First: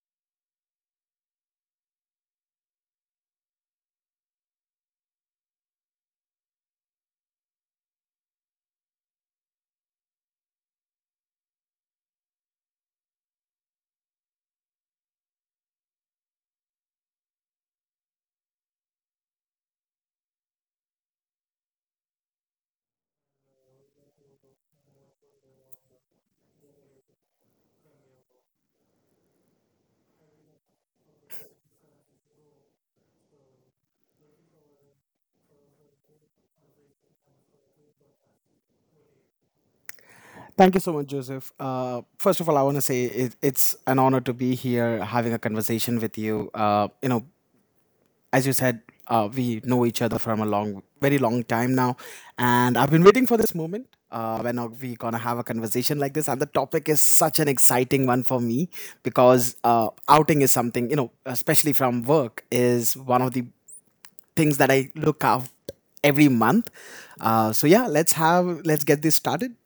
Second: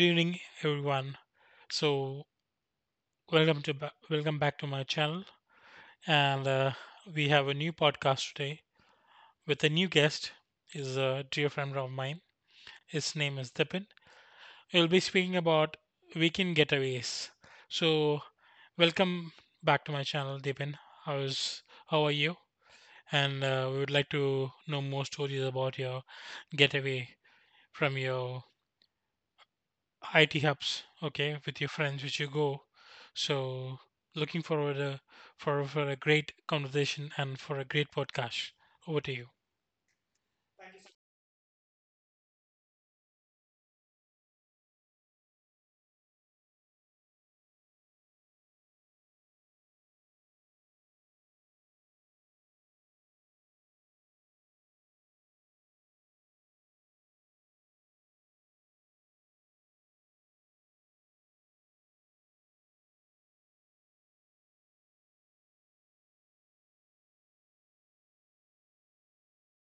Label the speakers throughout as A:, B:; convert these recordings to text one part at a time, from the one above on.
A: evening, everyone. So, welcome to welcome back to my channel, and we have a new podcast today with a new guest. Is a dear friend of mine. His name is Dipin. We'll be speaking about weekend getaways. So, welcome back to my channel, Dipin. How are you? And we would like to know more stories about your getaway from your IT hubs, okay, with your friends, which you go. So, looking forward, for a great conversation and for a great podcast. Over to you.
B: Thank you so much, Joseph. First of all, I want to say it's an honor to be here having a conversation with you. As you said, we know each other from a long, very long time now, and I've been waiting for this moment when are we gonna have a conversation like this. And the topic is such an exciting one for me because outing is something, you know, especially from work, is one of the things that I look out every month. So yeah, let's get this started.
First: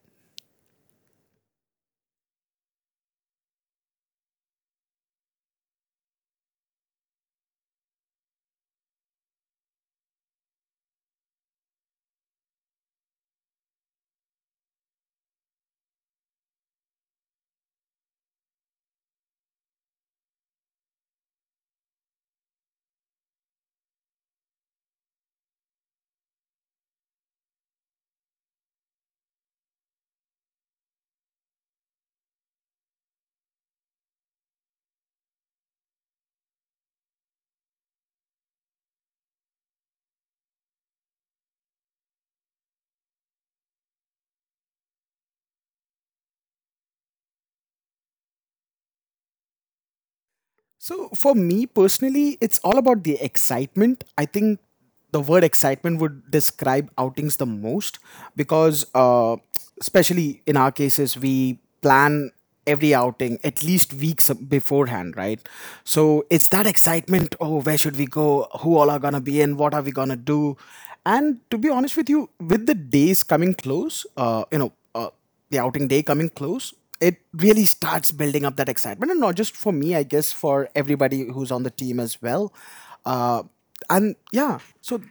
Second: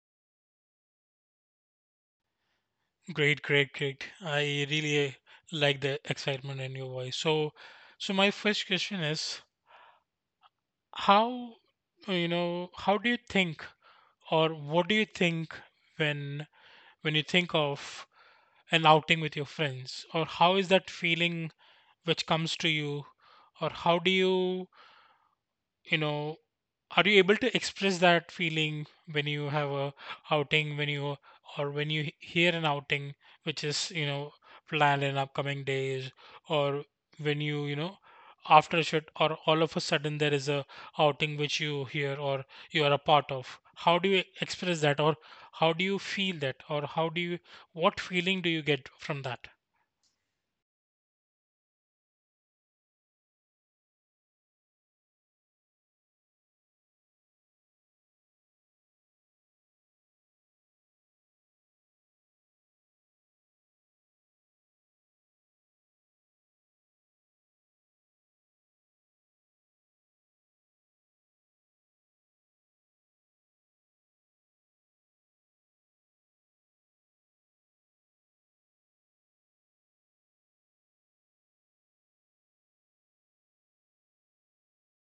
A: Great, great, great. I really like the excitement in your voice. So, so my first question is, how, you know, how do you think, or what do you think when you think of an outing with your friends? Or how is that feeling which comes to you? Or how do you, you know are you able to express that feeling when you have a outing, when you, or when you hear an outing which is, planned in upcoming days, or when you know after a shoot, or all of a sudden there is a outing which you hear or you are a part of, how do you express that? Or how do you feel that? Or how do you, what feeling do you get from that?
B: So for me personally, it's all about the excitement. I think the word excitement would describe outings the most because, especially in our cases, we plan every outing at least weeks beforehand, right? So it's that excitement. Oh, where should we go? Who all are gonna be in? What are we gonna do? And to be honest with you, with the days coming close, the outing day coming close, it really starts building up that excitement, and not just for me, I guess for everybody who's on the team as well. Uh, and yeah, so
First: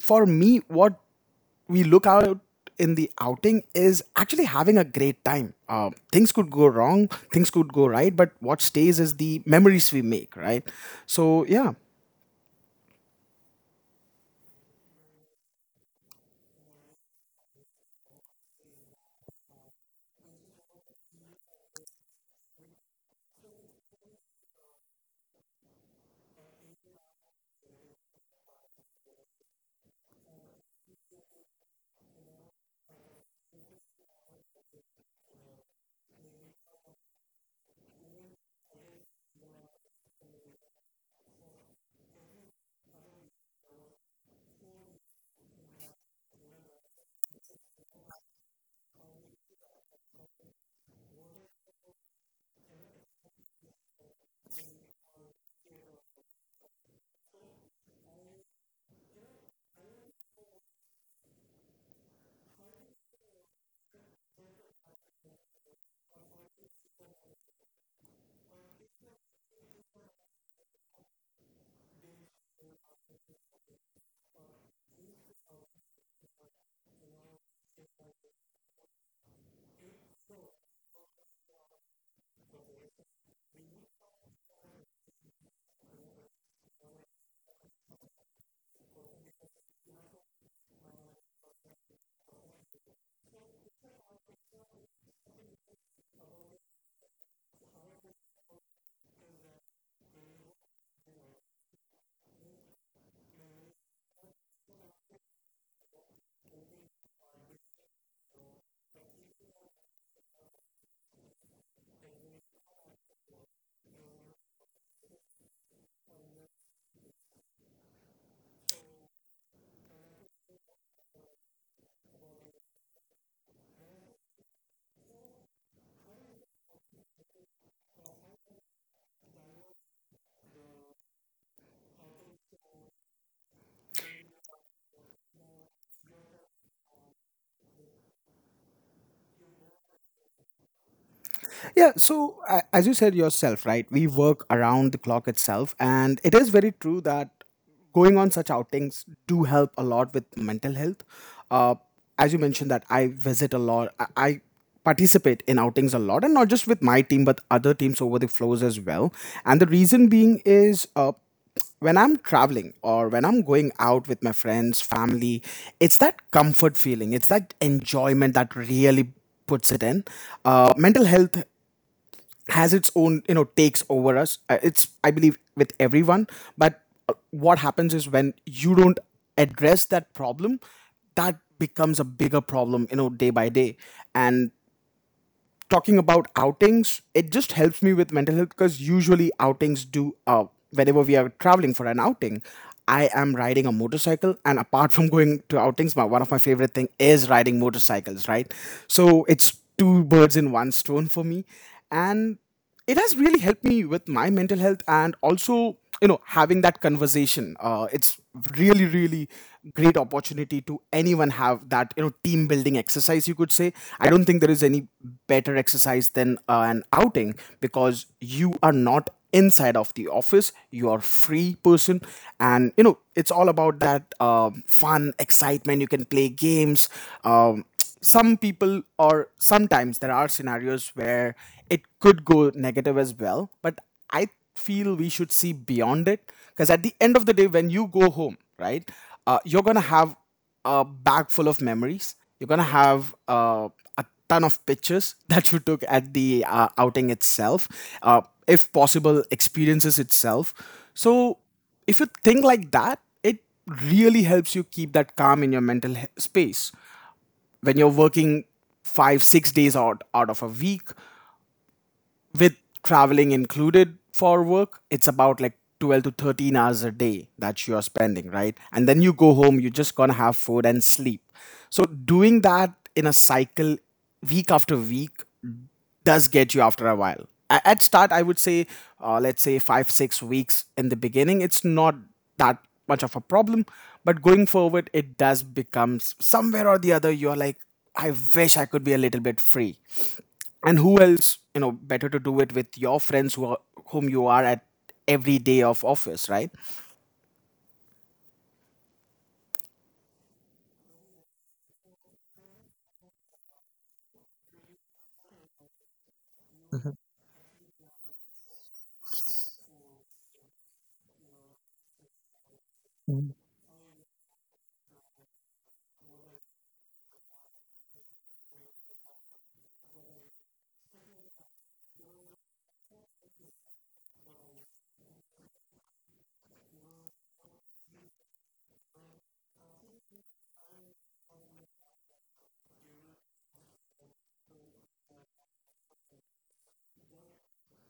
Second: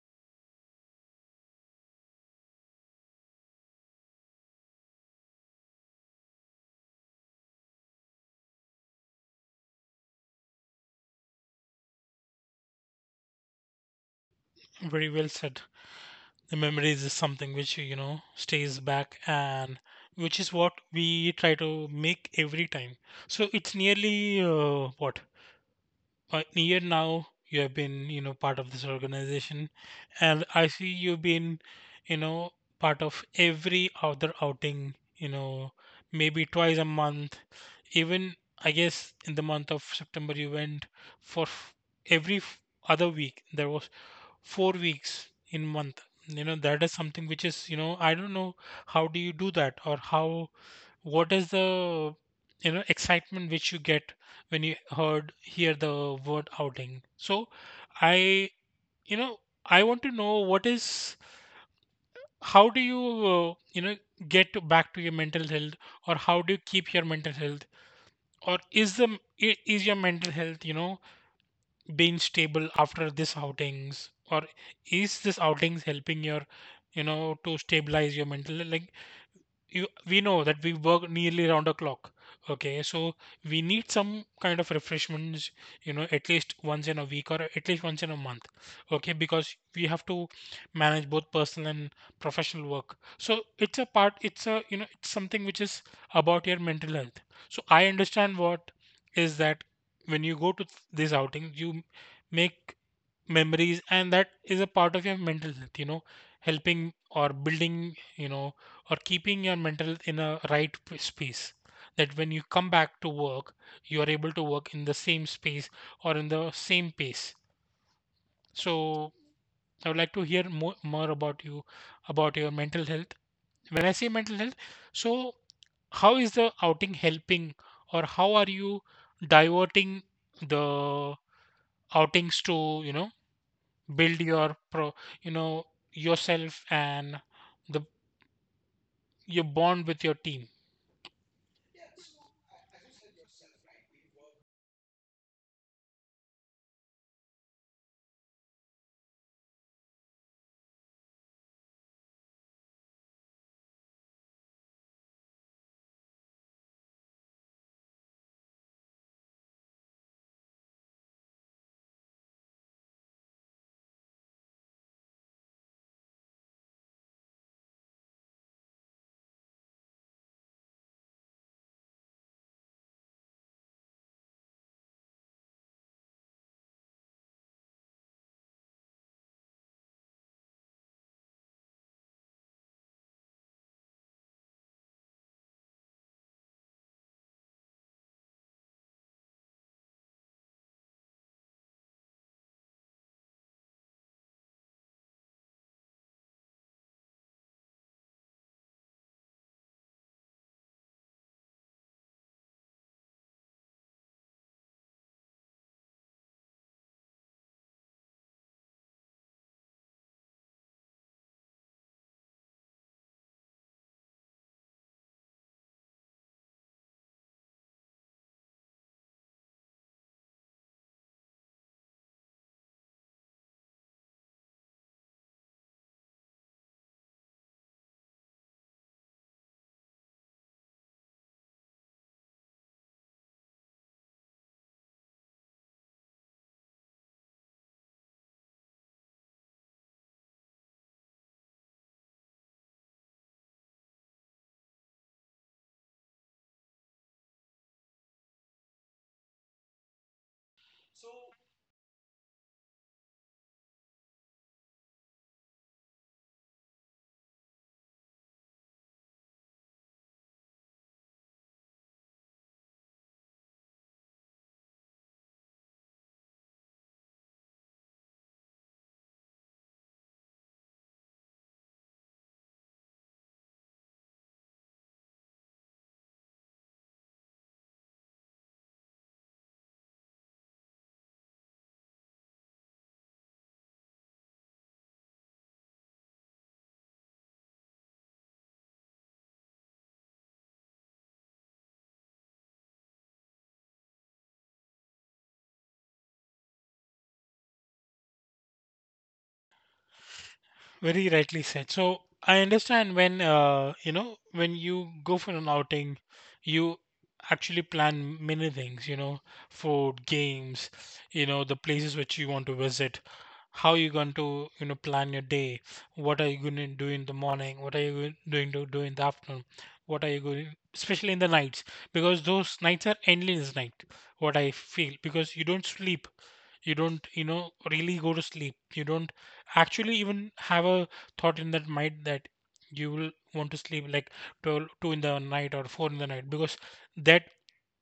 B: for me, what we look out in the outing is actually having a great time. Things could go wrong, things could go right, but what stays is the memories we make, right? So yeah.
A: Very well said. The memories is something which, stays back, and which is what we try to make every time. So it's nearly, what, a year now you have been, part of this organization, and I see you've been, you know, part of every other outing, maybe twice a month. Even I guess in the month of September you went for every f- other week. There was 4 weeks in month, that is something which is, I don't know how do you do that, or how, what is the, excitement which you get when you hear the word outing. So I, you know I want to know what is, how do you, you know get back to your mental health, or how do you keep your mental health, or is the, is your mental health, being stable after this outings, or is this outings helping your, to stabilize your mental, like you, we know that we work nearly around the clock. Okay, so we need some kind of refreshments, at least once in a week or at least once in a month. Okay, because we have to manage both personal and professional work. So it's a part, it's a, it's something which is about your mental health. So I understand what is that when you go to these outings, you make memories, and that is a part of your mental health, helping or building, or keeping your mental health in a right space, that when you come back to work you are able to work in the same space or in the same pace. So I would like to hear more about you, about your mental health. When I say mental health, so how is the outing helping, or how are you diverting the outings to, build your pro you know yourself, and the, your bond with your team.
B: Yeah, so as you said yourself, right, we work around the clock itself, and it is very true that going on such outings do help a lot with mental health. Uh, as you mentioned, that I visit a lot, I participate in outings a lot, and not just with my team, but other teams over the flows as well. And the reason being is when I'm traveling or when I'm going out with my friends, family, it's that comfort feeling, it's that enjoyment that really puts it in. Mental health has its own, you know, takes over us. It's I believe with everyone, but what happens is when you don't address that problem, that becomes a bigger problem, you know, day by day. And talking about outings, it just helps me with mental health because usually outings do. Whenever we are traveling for an outing, I am riding a motorcycle, and apart from going to outings, my one of my favorite thing is riding motorcycles, right? So it's two birds in one stone for me. And it has really helped me with my mental health, and also, you know, having that conversation, it's really, really great opportunity to anyone have that, you know, team building exercise, you could say. I don't think there is any better exercise than an outing, because you are not inside of the office, you are free person. And you know, it's all about that fun excitement. You can play games. um, some people, or sometimes there are scenarios where it could go negative as well, but I feel we should see beyond it, because at the end of the day when you go home, right, you're gonna have a bag full of memories, you're gonna have a ton of pictures that you took at the outing itself. uh, if possible, experiences itself. So if you think like that, it really helps you keep that calm in your space when you're working 5 6 days out of a week, with traveling included for work it's about like 12 to 13 hours a day that you're spending, right? And then you go home, you're just gonna have food and sleep. So doing that in a cycle, week after week, does get you after a while. At start, I would say, let's say five, 6 weeks in the beginning, it's not that much of a problem. But going forward, it does become somewhere or the other, you're like, I wish I could be a little bit free. And who else, you know, better to do it with your friends who are, whom you are at every day of office, right?
A: Very rightly said. So I understand when, you know, when you go for an outing, you actually plan many things, food, games, the places which you want to visit, how you going to, plan your day, what are you going to do in the morning, what are you going doing to do in the afternoon, what are you going, especially in the nights, because those nights are endless night, what I feel, because you don't sleep, you don't, really go to sleep, you don't actually even have a thought in that mind that you will want to sleep like 12, 2 in the night or 4 in the night, because that,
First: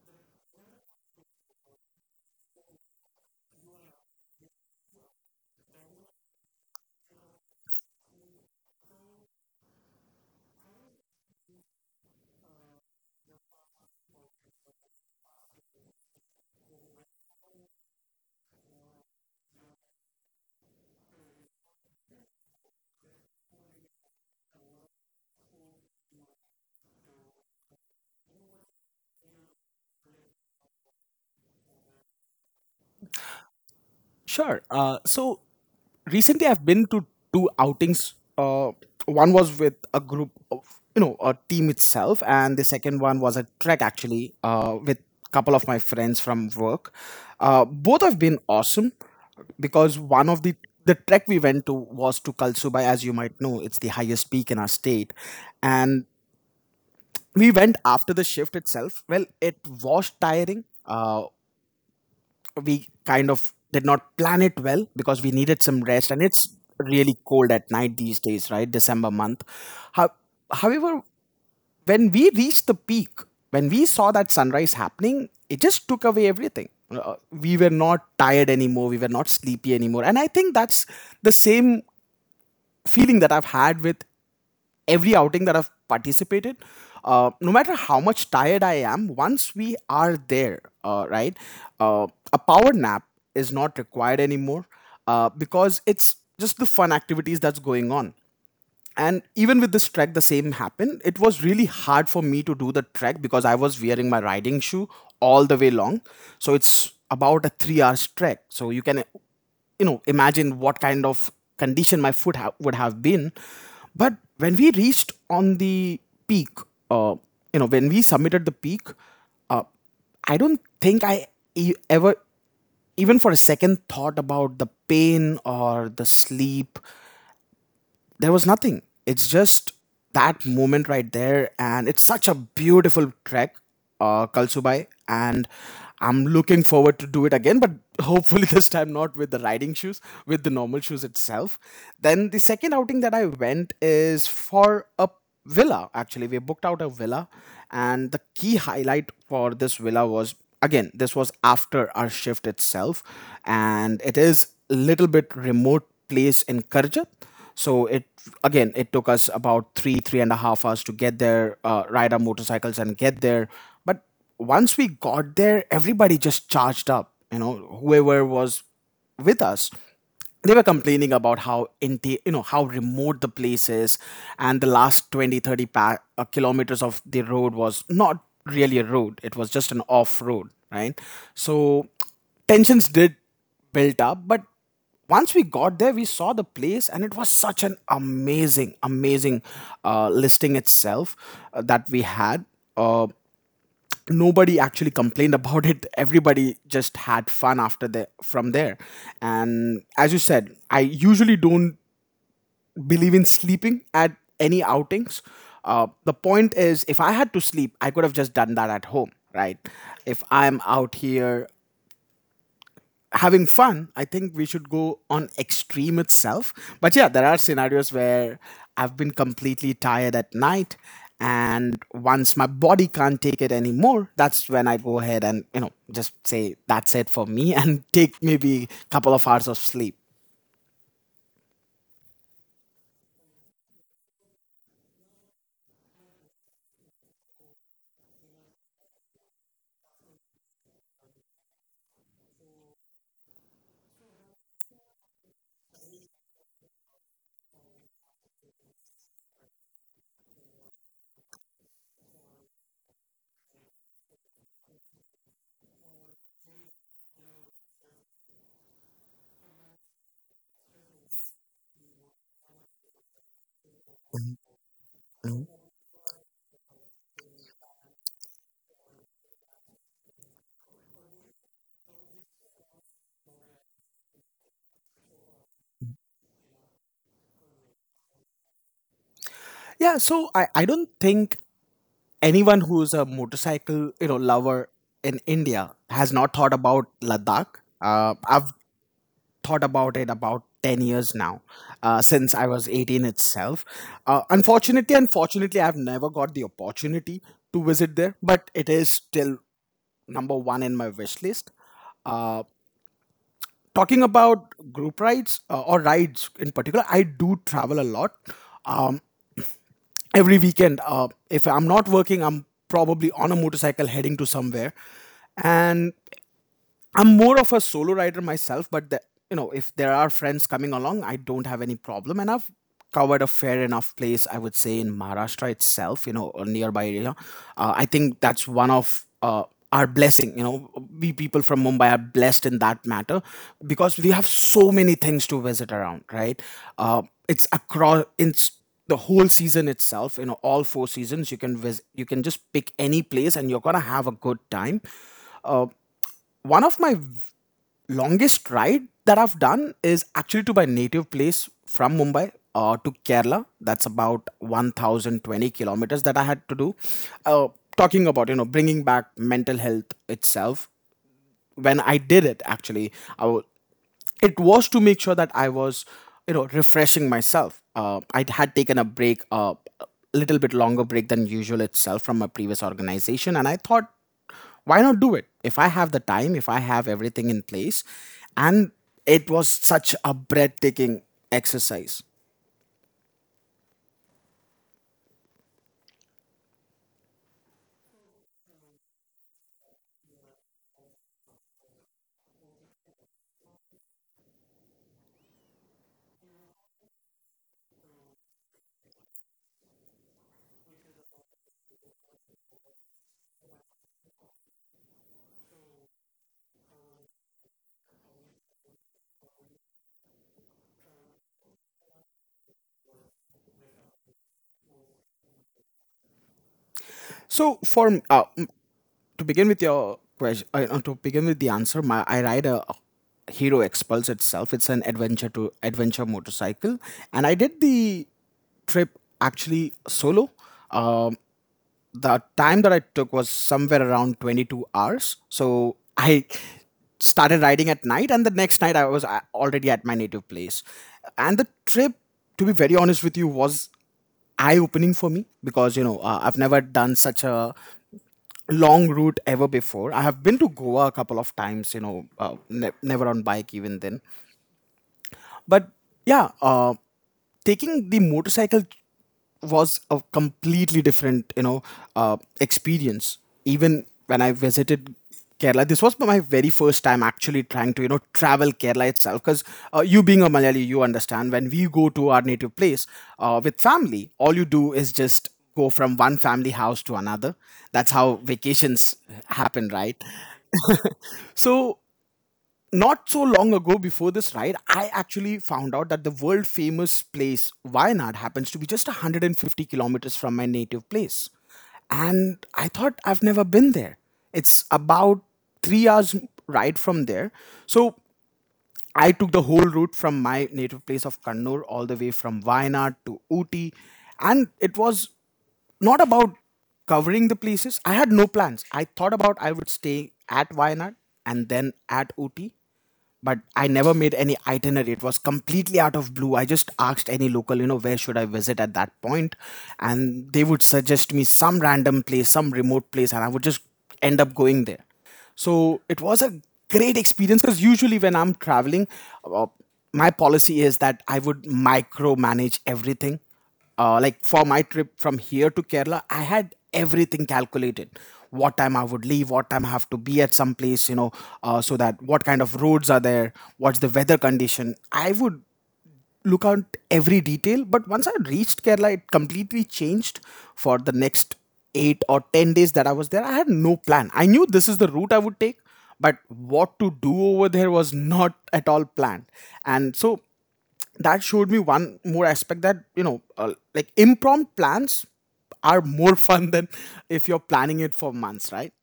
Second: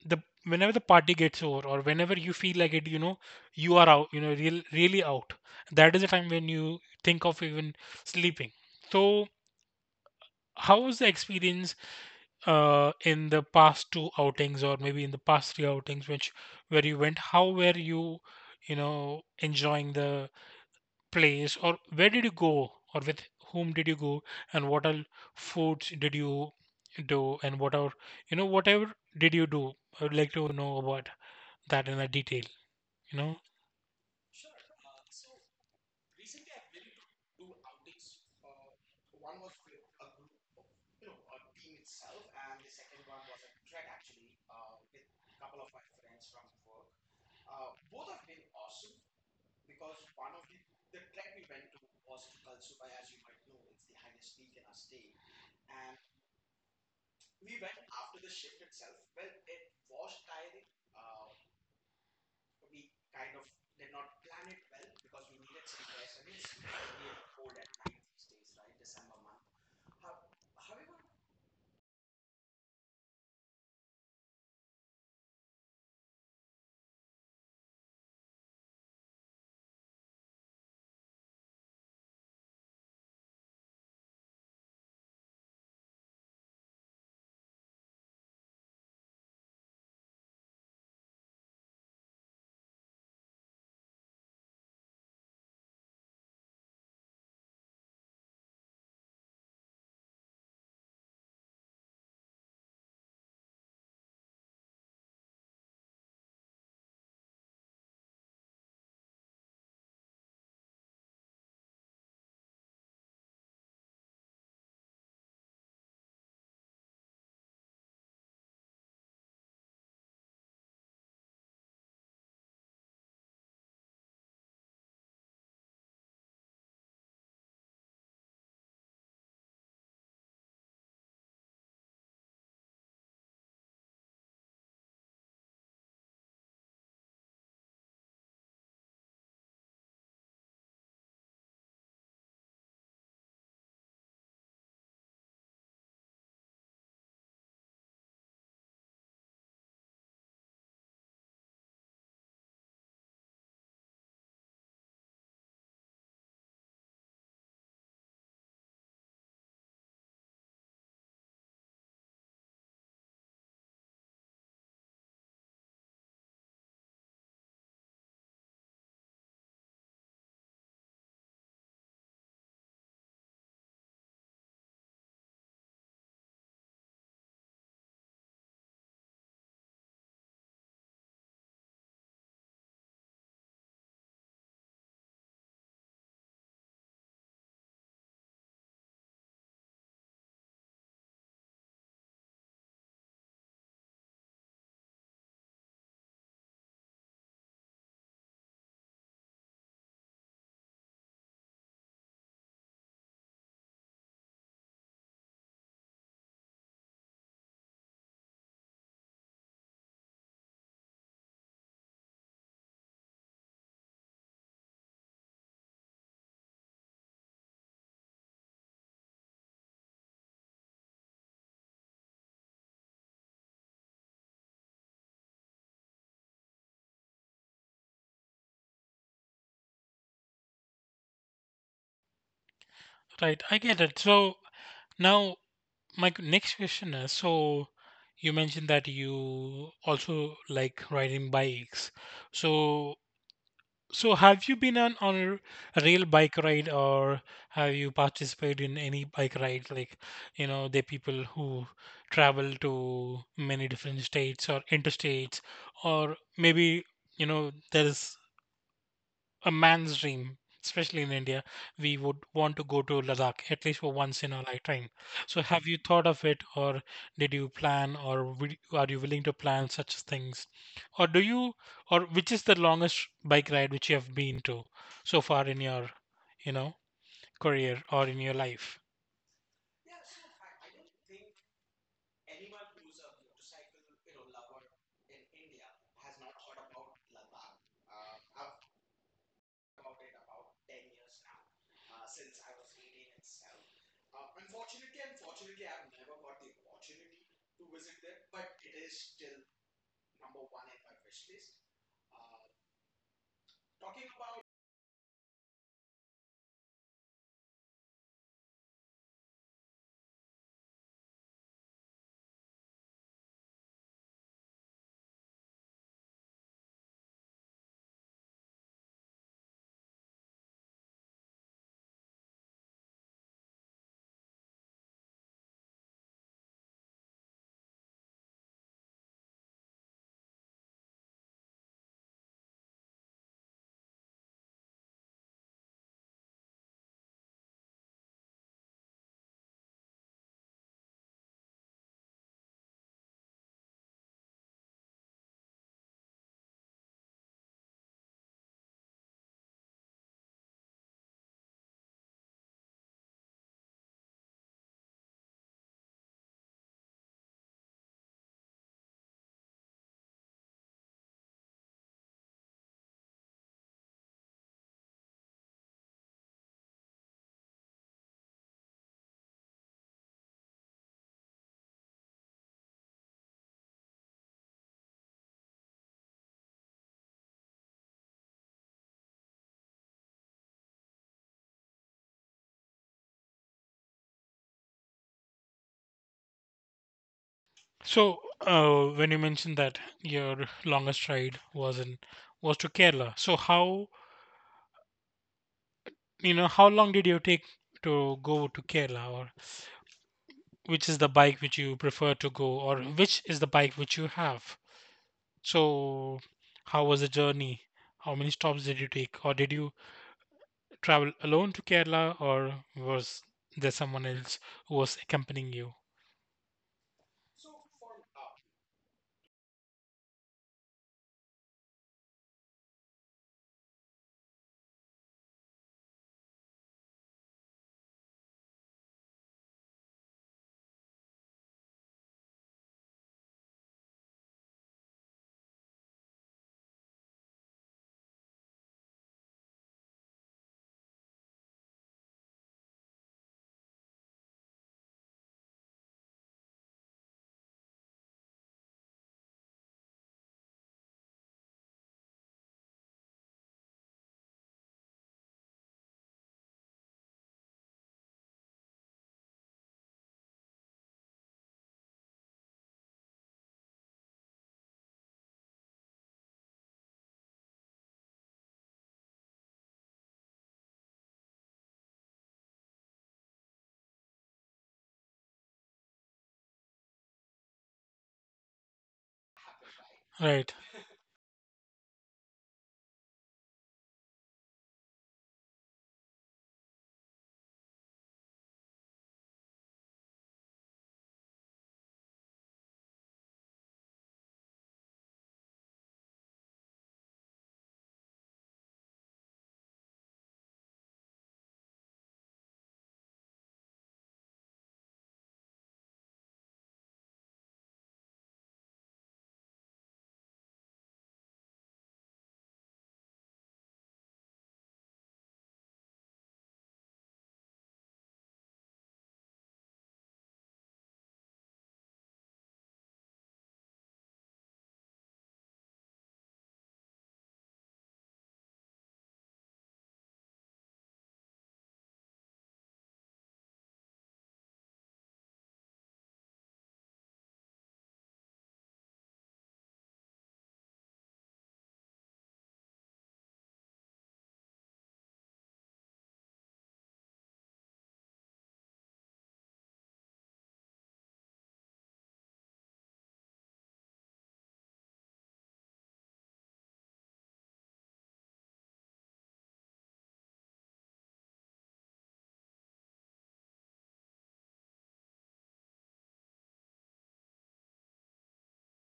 A: the, whenever the party gets over, or whenever you feel like it, you are out, really out. That is the time when you think of even sleeping. So how was the experience, in the past two outings, or maybe in the past three outings which, where you went? How were you, you know enjoying the place, or where did you go, or with whom did you go, and what all foods did you do, and what are, whatever did you do? I would like to know about that in a detail you know
B: Sure. So recently I've been to two outings. One was with a group of, you know, a team itself, and the second one was a trek actually, with a couple of my friends from work. Both have been awesome because one of the trek we went to was to Kalsubai, as you might know, it's the highest peak in our state, and we went after the shift itself. Well, it was tiring. We kind of did not plan it well because we needed some rest, and it's really cold at night these days, right, december month. How, however, when we reached the peak, when we saw that sunrise happening, it just took away everything. Uh, we were not tired anymore, we were not sleepy anymore, and I think that's the same feeling that I've had with every outing that I've participated, no matter how much tired I am, once we are there, right, uh, a power nap is not required anymore, because it's just the fun activities that's going on. And even with this trek, the same happened. It was really hard for me to do the trek because I was wearing my riding shoe all the way long. So it's about a 3 hours trek. So you can, you know, imagine what kind of condition my would have been. But when we reached on the peak, uh, you know, when we submitted the peak, uh, I don't think I ever, even for a second, thought about the pain or the sleep. There was nothing. It's just that moment right there, and it's such a beautiful trek, Kalsubai, and I'm looking forward to do it again, but hopefully this time not with the riding shoes, with the normal shoes itself. Then the second outing that I went is for a villa. Actually we booked out a villa, and the key highlight for this villa was, again, this was after our shift itself, and it is a little bit remote place in karjat. So it, again, it took us about three and a half hours to get there, ride our motorcycles and get there. But once we got there, everybody just charged up, you know, whoever was with us, they were complaining about you know, how remote the place is. And the last 20, 30 kilometers of the road was not really a road, it was just an off road, right? So tensions did build up, but once we got there, we saw the place, and it was such an amazing, amazing listing itself that we had. Uh, Nobody actually complained about it. Everybody just had fun after the from there. And as you said, I usually don't believe in sleeping at any outings. The point is, if I had to sleep, I could have just done that at home, right? If I'm out here having fun, I think we should go on extreme itself. But yeah, there are scenarios where I've been completely tired at night, and once my body can't take it anymore, that's when I go ahead and, you know, just say that's it for me, and take maybe a couple of hours of sleep.
A: right, I get it. So now, my next question is, so you mentioned that you also like riding bikes. So, so have you been on a real bike ride, or have you participated in any bike ride? Like, the people who travel to many different states or interstates, or maybe, there is a man's dream, especially in India. We would want to go to Ladakh at least for once in our lifetime. So, have you thought of it, or did you plan, or will, are you willing to plan such things, or do you, or which is the longest bike ride which you have been to so far in your, you know, career or in your life?
B: Yeah, so I don't think anyone who's a motorcycle, you know, lover in india has not thought about ladakh. I've thought about it about 10 years now, since I was 18 itself. Unfortunately, I've never got the opportunity to visit there, but it is still number one in my wish list. Talking about group rides, or rides in particular, I do travel a lot. um, every weekend, if I'm not working, I'm probably on a motorcycle heading to somewhere. And I'm more of a solo rider myself, but the, you know, if there are friends coming along, I don't have any problem, and I've covered a fair enough place, I would say, in Maharashtra itself, you know, or nearby area. I think that's one of our blessing. You know, we people from Mumbai are blessed in that matter because we have so many things to visit around, right? It's the whole season itself, you know, all four seasons you can visit, you can just pick any place and you're gonna have a good time. uh, One of my longest ride that I've done is actually to my native place from Mumbai to Kerala. That's about 1,020 kilometers that I had to do. Uh, talking about, you know, bringing back mental health itself. When I did it, actually, I wa- it was to make sure that I was, you know, refreshing myself. I had taken a break, a little bit longer break than usual itself from my previous organization, and I thought, why not do it? If I have the time, if I have everything in place. And it was such a breathtaking exercise.
A: So, when you mentioned that your longest ride was in was to Kerala, so how, how long did you take to go to Kerala, or which is the bike which you prefer to go, or which is the bike which you have? So, how was the journey? How many stops did you take, or did you travel alone to Kerala, or was there someone else who was accompanying you?
B: So for to begin with the answer, I ride a Hero Expulse itself. It's an adventure motorcycle, and I did the trip actually solo. Um, the time that I took was somewhere around 22 hours. So I started riding at night, and the next night I was already at my native place. And the trip, to be very honest with you, was eye opening for me because, I've never done such a long route ever before. I have been to Goa a couple of times, never on bike even then. But yeah, taking the motorcycle was a completely different, experience. Even when I visited Kerala, this was my very first time actually trying to, travel Kerala itself. Because you being a Malayali, you understand when we go to our native place with family, all you do is just go from one family house to another. That's how vacations happen, right?
A: Right,
B: So not so long ago before this ride, I actually found out that the world famous place Wayanad happens to be just 150 kilometers from my native place. And I thought I've never been there. It's about 3 hours ride from there. So I took the whole route from my native place of Kannur all the way from Wayanad to Ooty. And it was not about covering the places. I had no plans. I thought about I would stay at Wayanad and then at Ooty, but I never made any itinerary. It was completely out of blue. I just asked any local, where should I visit at that point, and they would suggest me some random place, some remote place, and I would just end up going there. So it was a great experience because usually when I'm traveling, uh, my policy is that I would micromanage everything. Like for my trip from here to Kerala, I had everything calculated. What time I would leave, what time I have to be at some place, so that what kind of roads are there, what's the weather condition. I would look out every detail. But once I reached Kerala, it completely changed for the next 8 or 10 days that I was there. I had no plan. I knew this is the route I would take, but what to do over there was not at all planned. And so that showed me one more aspect that like impromptu plans are more fun than if you're planning it for months, right?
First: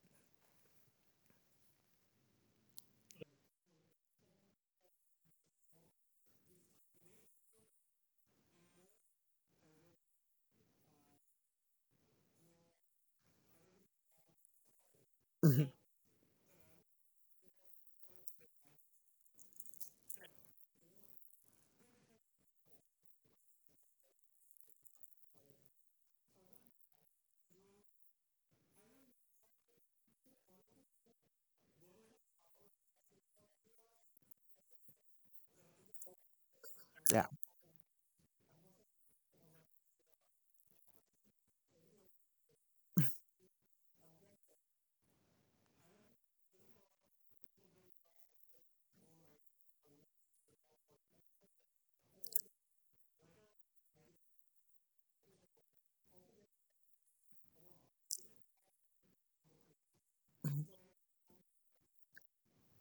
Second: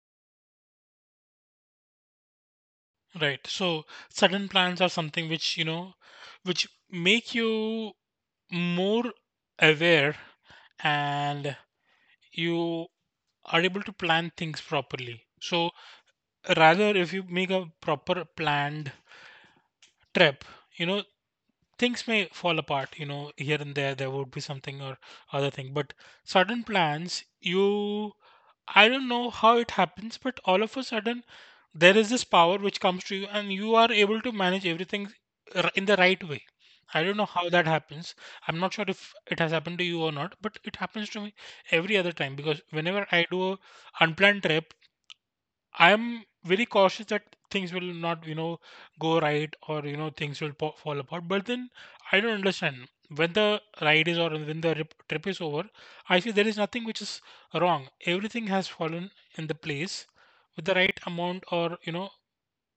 A: right. So sudden plans are something which, which make you more aware, and you are able to plan things properly. So
B: Mhm.
A: rather, if you make a proper planned trip, you know things may fall apart, here and there would be something or other thing. But sudden plans, you, I don't know how it happens, but all of a sudden there is this power which comes to you, and you are able to manage everything in the right way. I don't
B: Yeah,
A: know how that happens. I'm not sure if it has happened to you or not, but it happens to me every other time. Because whenever I do a unplanned trip, I'm very cautious that things will not, go right, or, things will fall apart. But then I don't understand when the ride is, or when the trip is over. I see there is nothing which is wrong. Everything has fallen in the place with the right amount, or,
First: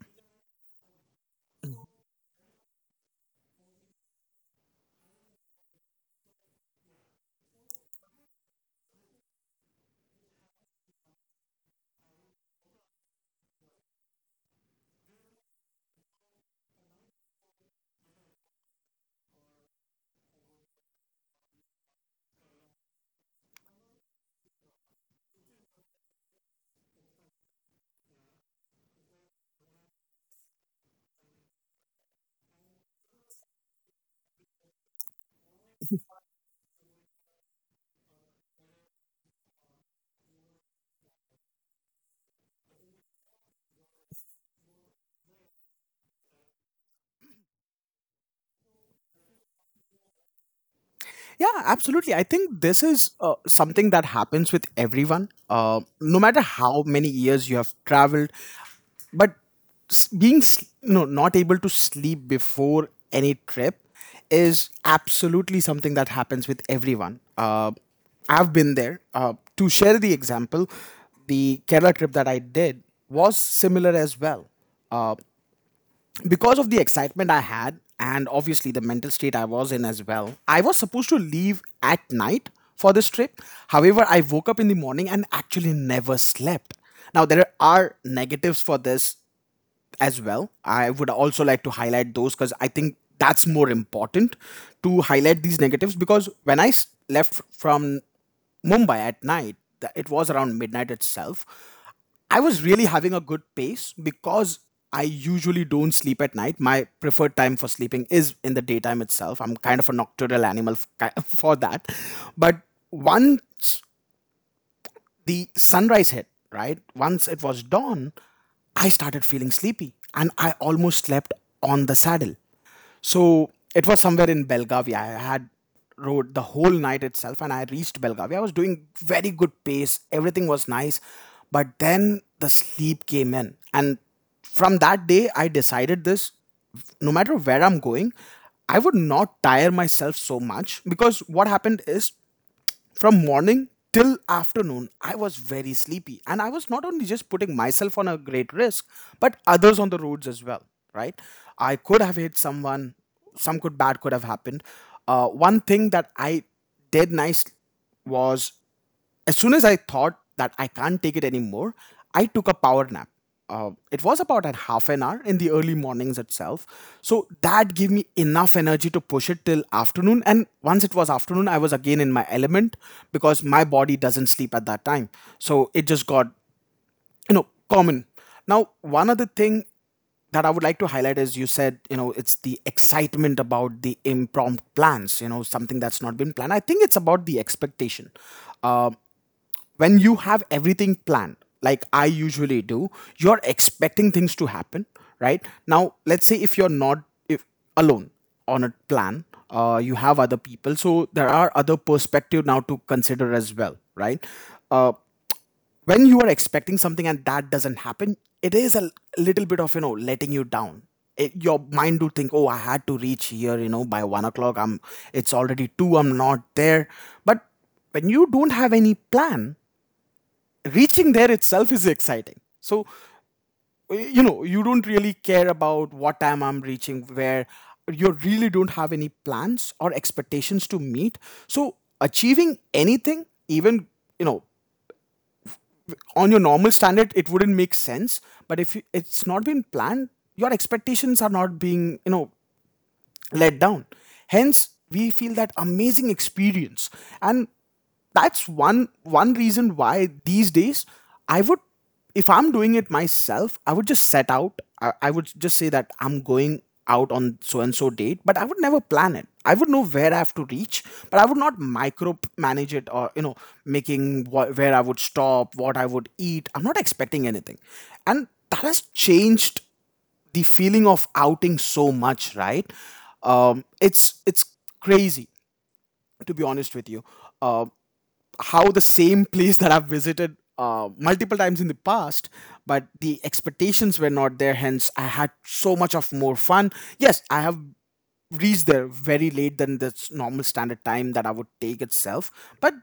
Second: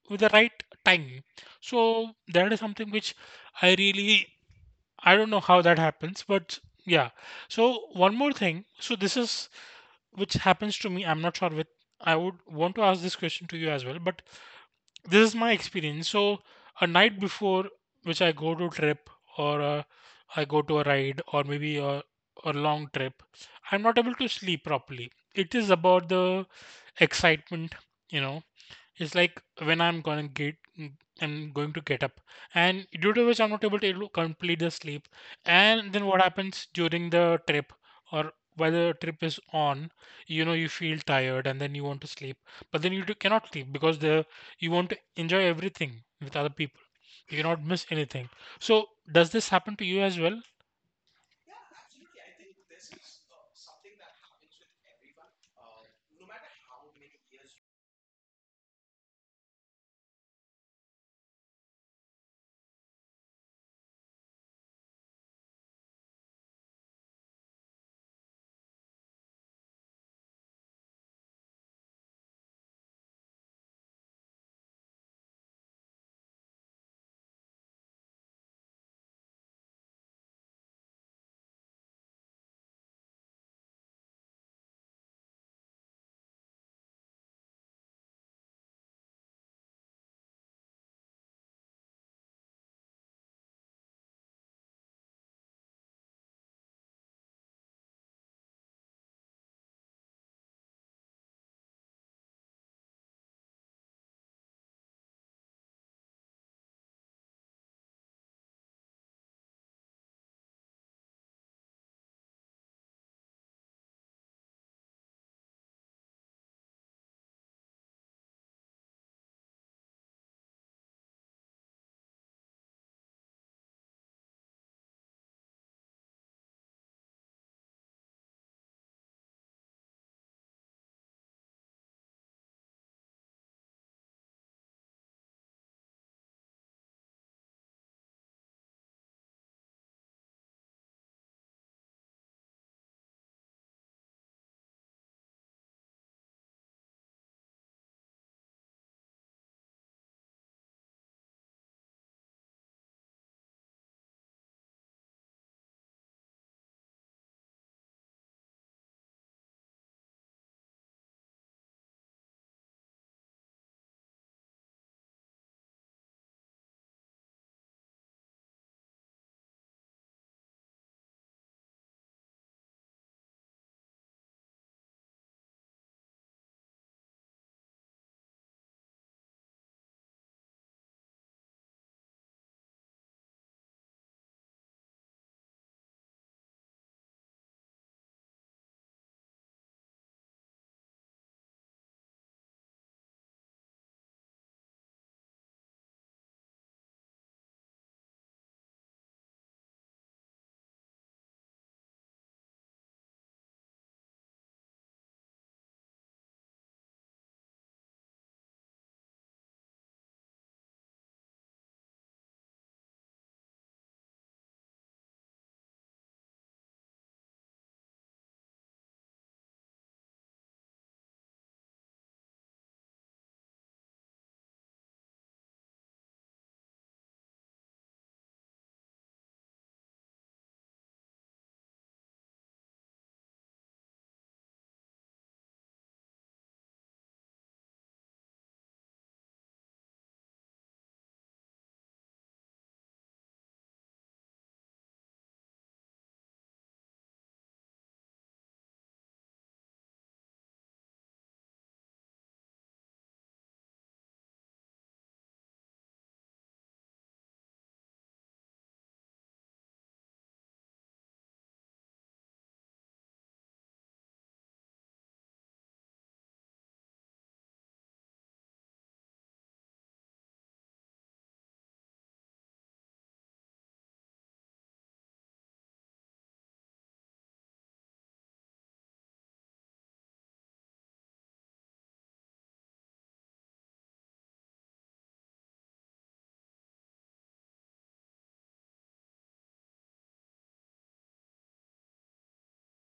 A: with the right time. So that is something which I really, I don't know how that happens, but yeah. So one more thing. So this is which happens to me. I'm not sure with. I would want to ask this question to you as well, but this is my experience. So a night before which I go to trip, or I go to a ride, or maybe a long trip, I'm not able to sleep properly. It is about the excitement, you know. It's like when I'm gonna get, I'm going to get up, and due to which I'm not able to complete the sleep. And then what happens during the trip, or while the trip is on? You know, you feel tired, and then you want to sleep, but then you cannot sleep because the, you want to enjoy everything with other people. You cannot miss anything. So does this happen to you as well?
B: yeah, absolutely, I think this is something that happens with everyone, no matter how many years you have traveled. But no, not able to sleep before any trip is absolutely something that happens with everyone. I've been there. To share the example, the Kerala trip that I did was similar as well because of the excitement I had and obviously the mental state I was in as well. I was supposed to leave at night for this trip, however I woke up in the morning and actually never slept. Now there are negatives for this as well. I would also like to highlight those because I think that's more important to highlight these negatives because when I left from Mumbai at night, it was around midnight itself. I was really having a good pace because I usually don't sleep at night. My preferred time for sleeping is in the daytime itself. I'm kind of a nocturnal animal for that. But once the sunrise hit, right? Once it was dawn, I started feeling sleepy and I almost slept on the saddle. So it was somewhere in Belgavia. I had rode the whole night itself and I reached Belgavia. I was doing very good pace, everything was nice, but then the sleep came in. And from that day, I decided this: no matter where I'm going, I would not tire myself so much, because what happened is from morning till afternoon, I was very sleepy. And I was not only just putting myself on a great risk, but others on the roads as well, right? I could have hit someone, some good bad could have happened. One thing that I did nice was as soon as I thought that I can't take it anymore, I took a power nap. It was about a half an hour in the early mornings itself. So that gave me enough energy to push it till afternoon. And once it was afternoon, I was again in my element because my body doesn't sleep at that time. So it just got common. Now, one other thing that I would like to highlight is you said, it's the excitement about the impromptu plans, something that's not been planned. I think it's about the expectation. Uh, when you have everything planned, like I usually do, you're expecting things to happen, right? Now, let's say if you're not if alone on a plan, you have other people, so there are other perspective now to consider as well, right? Uh, when you are expecting something and that doesn't happen, it is a little bit of letting you down. Your mind do think, oh, I had to reach here, by 1 o'clock. I'm. It's already 2. I'm not there. But when you don't have any plan, reaching there itself is exciting. So you don't really care about what time I'm reaching where. You really don't have any plans or expectations to meet. So achieving anything even you know on your normal standard, it wouldn't make sense. But if you- it's not been planned, your expectations are not being let down. Hence we feel that amazing experience. And that's one reason why these days I would if I'm doing it myself, I would just set out. I would just say that I'm going out on so and so date, but I would never plan it. I would know where I have to reach, but I would not micro manage it, making where I would stop, what I would eat. I'm not expecting anything. And that has changed the feeling of outing so much, right? It's crazy, to be honest with you. Um how the same place that I've visited multiple times in the past, but the expectations were not there. Hence, I had so much of more fun. Yes, I have reached there very late than the normal standard time that I would take itself, but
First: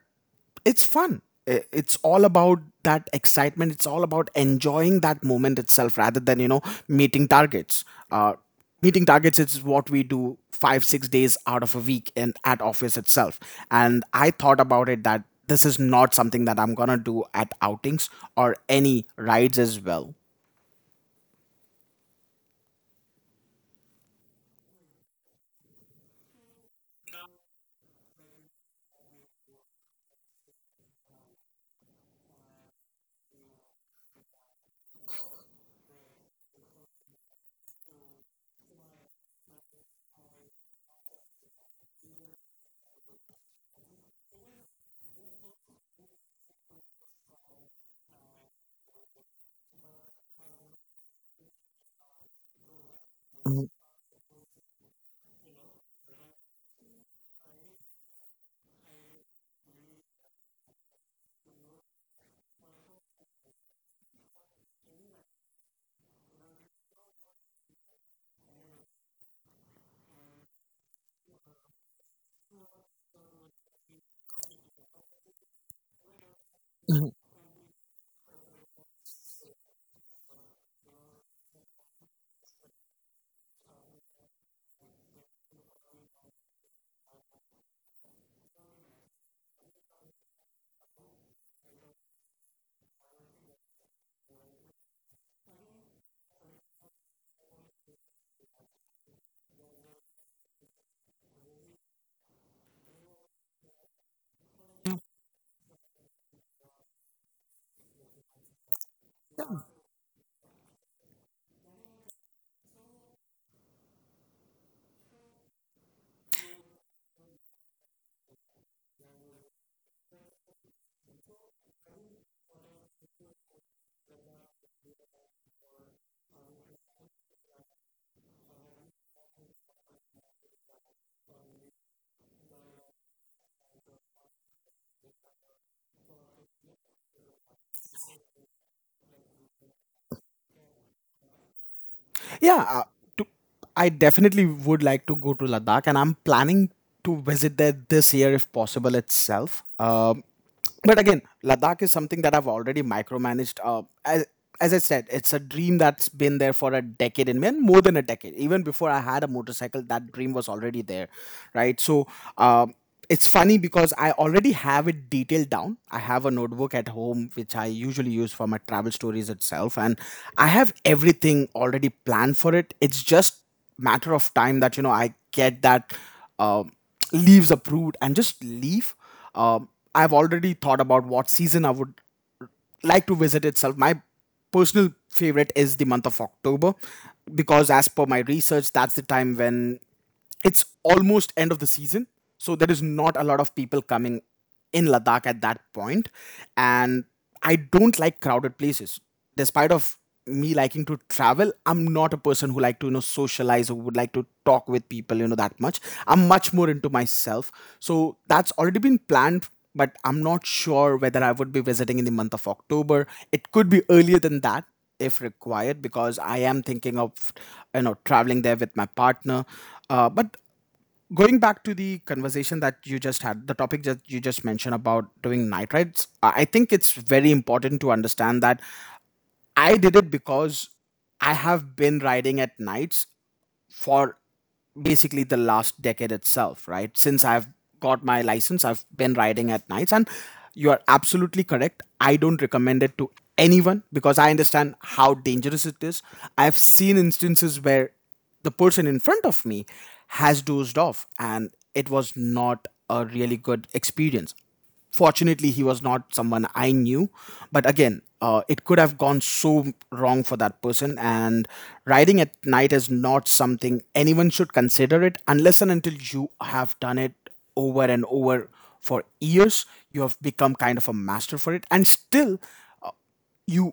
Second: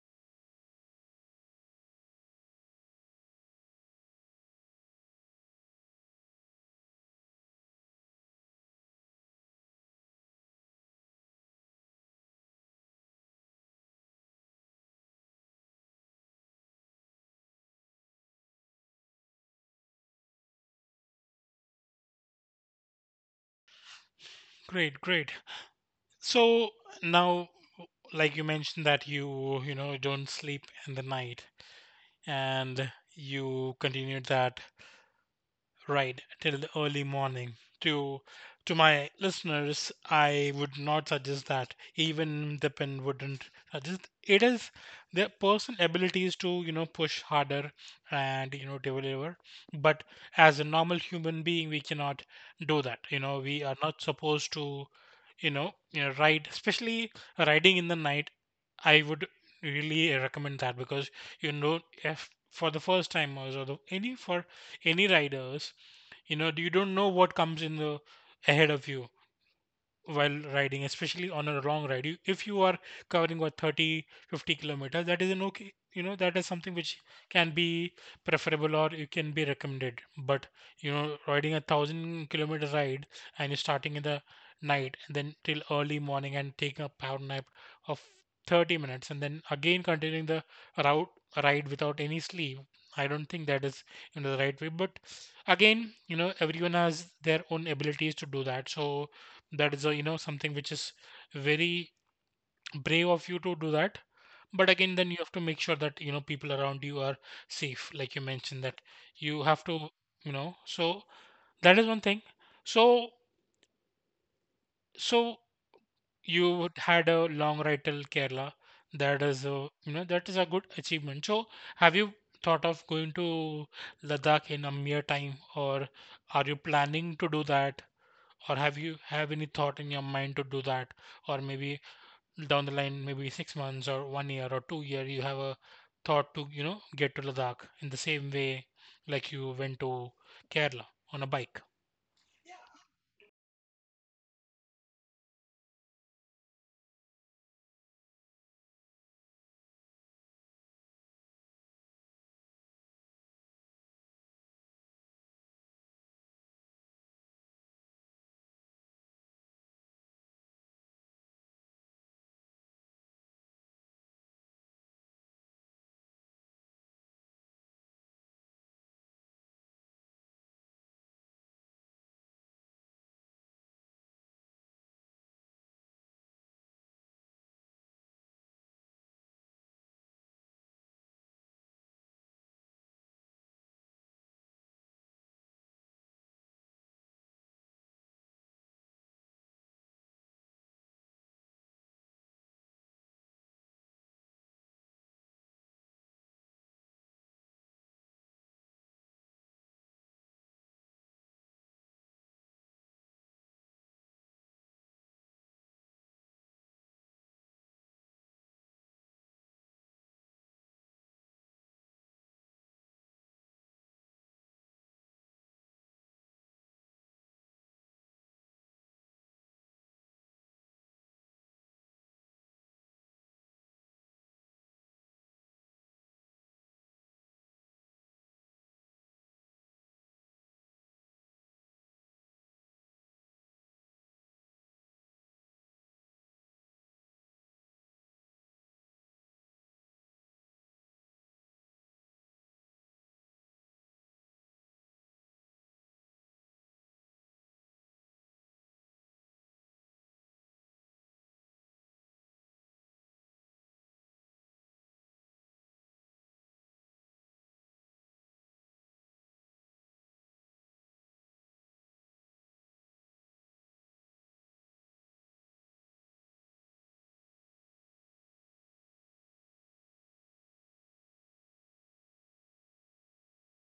B: it's fun. It's all about that excitement. It's all about enjoying that moment itself rather than, meeting targets. Uh, Meeting targets is what we do 5, 6 days out of a week in at office itself. And I thought about it that this is not something that I'm gonna do at outings or any rides as well.
A: Great, great. So now, like you mentioned that you know don't sleep in the night, and you continued that right till the early morning. to to my listeners, I would not suggest that. Even the pen wouldn't suggest It is their personal abilities to, push harder, and, deliver. But as a normal human being, we cannot do that, we are not supposed to, you know ride, especially riding in the night, I would really recommend that. Because, if for the first timers, or the, any for any riders, you don't know what comes in the ahead of you while riding, especially on a long ride. You, if you are covering what, 30, 50 kilometers, that is an okay, that is something which can be preferable or it can be recommended. But, riding a 1,000 kilometer ride, and you're starting in the night and then till early morning, and taking a power nap of 30 minutes, and then again continuing the route ride without any sleep, I don't think that is, the right way. But again, everyone has their own abilities to do that. So that is a, something which is very brave of you to do that. But again, then you have to make sure that, people around you are safe, like you mentioned that you have to, so that is one thing. So, so you would had a long ride till Kerala, that is a, that is a good achievement. So have you thought of going to Ladakh in a mere time? Or are you planning to do that, or have you have any thought in your mind to do that? Or maybe down the line, maybe 6 months or 1 year or 2 year, you have a thought to, get to Ladakh in the same way like you went to Kerala on a bike.
B: Yeah, to, I definitely would like to go to Ladakh, and I'm planning to visit there this year if possible itself. But again, Ladakh is something that I've already micromanaged. As I said, it's a dream that's been there for a decade and man, more than a decade. Even before I had a motorcycle, that dream was already there, right? Um, it's funny because I already have it detailed down. I have a notebook at home which I usually use for my travel stories itself and I have everything already planned for it. It's just matter of time that I get that um leaves approved and just leave. I've already thought about what season I would like to visit itself. My personal favorite is the month of October because as per my research that's the time when it's almost end of the season, so there is not a lot of people coming in Ladakh at that point. And I don't like crowded places. Despite of me liking to travel, I'm not a person who like to socialize or would like to talk with people that much. I'm much more into myself. So that's already been planned, but I'm not sure whether I would be visiting in the month of October. It could be earlier than that if required because I am thinking of traveling there with my partner. But going back to the conversation that you just had, the topic that you just mentioned about doing night rides, I think it's very important to understand that I did it because I have been riding at nights for basically the last decade itself, right? Since I've got my license, I've been riding at nights, and you are absolutely correct. I don't recommend it to anyone because I understand how dangerous it is. I've seen instances where the person in front of me has dozed off, and it was not a really good experience. Fortunately he was not someone I knew, but again it could have gone so wrong for that person. And riding at night is not something anyone should consider it unless and until you have done it over and over for years, you have become kind of a master for it, and still you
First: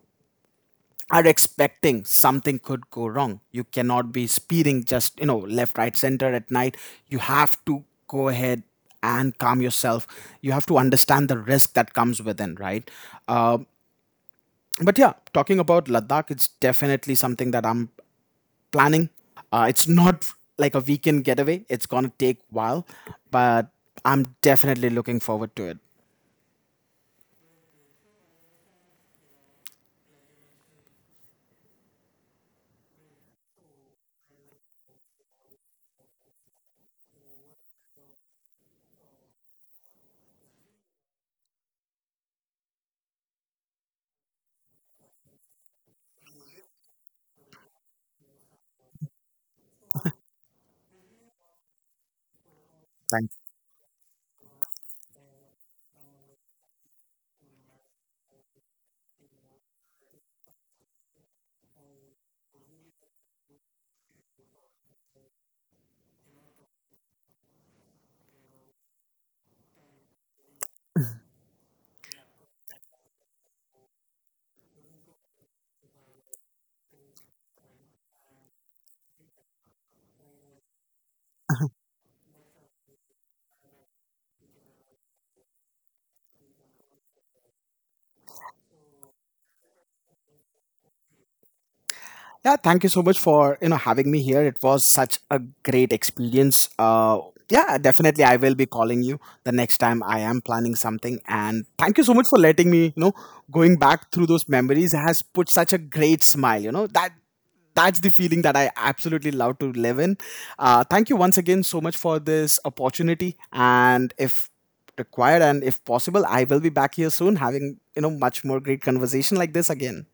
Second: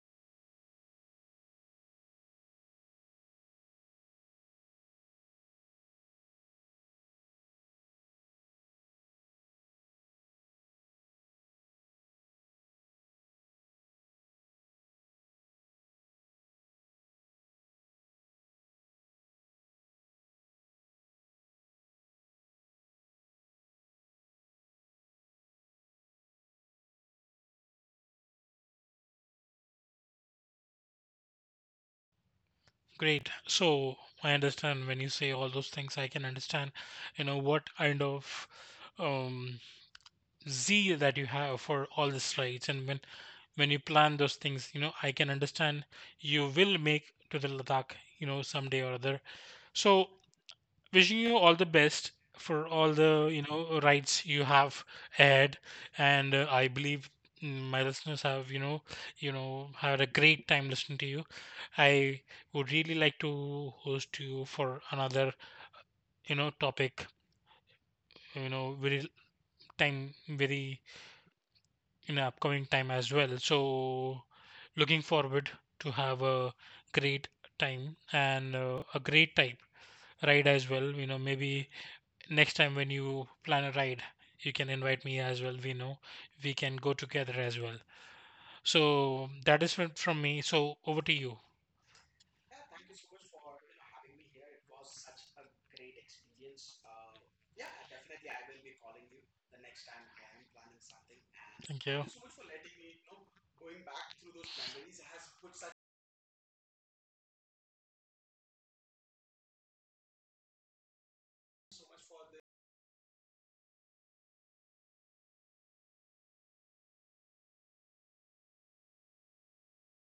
B: are expecting something could go wrong. You cannot be speeding just, left, right, center at night. You have to go ahead and calm yourself. You have to understand the risk that comes within, right? Uh, but yeah, talking about Ladakh, it's definitely something that I'm planning. It's not like a weekend getaway, it's going to take while, but I'm definitely looking forward to it.
A: Great. So I understand when you say all those things, I can understand, what kind of, um, zeal that you have for all these rides. And when you plan those things, I can understand you will make to the Ladakh, someday or other. So wishing you all the best for all the, rights you have ahead. And I believe, my listeners have, had a great time listening to you. I would really like to host you for another, topic, very time, very in upcoming time as well. So looking forward to have a great time, and a great type ride as well, maybe next time when you plan a ride, you can invite me as well. We know we can go together as well. So that is from me, so over to you.
B: Yeah, thank you so much for having me here. It was such a great experience. Yeah, definitely, I will be calling you the next time I am planning something. And
A: Thank
B: thank you
A: you.
B: so much for letting me. Going back through those memories has put such a great smile. You know that that's the feeling that I absolutely love to live in. Thank you once again so much for this opportunity. And if required and if possible, I will be back here soon, having much more great conversation like this again.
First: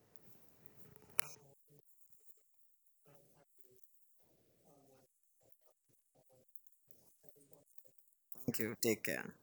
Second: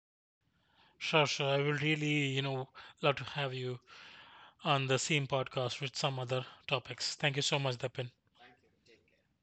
A: Sure, sure, I will really, love to have you on the same podcast with some other topics. Thank you so much, Dapin.
B: Thank you. Take care.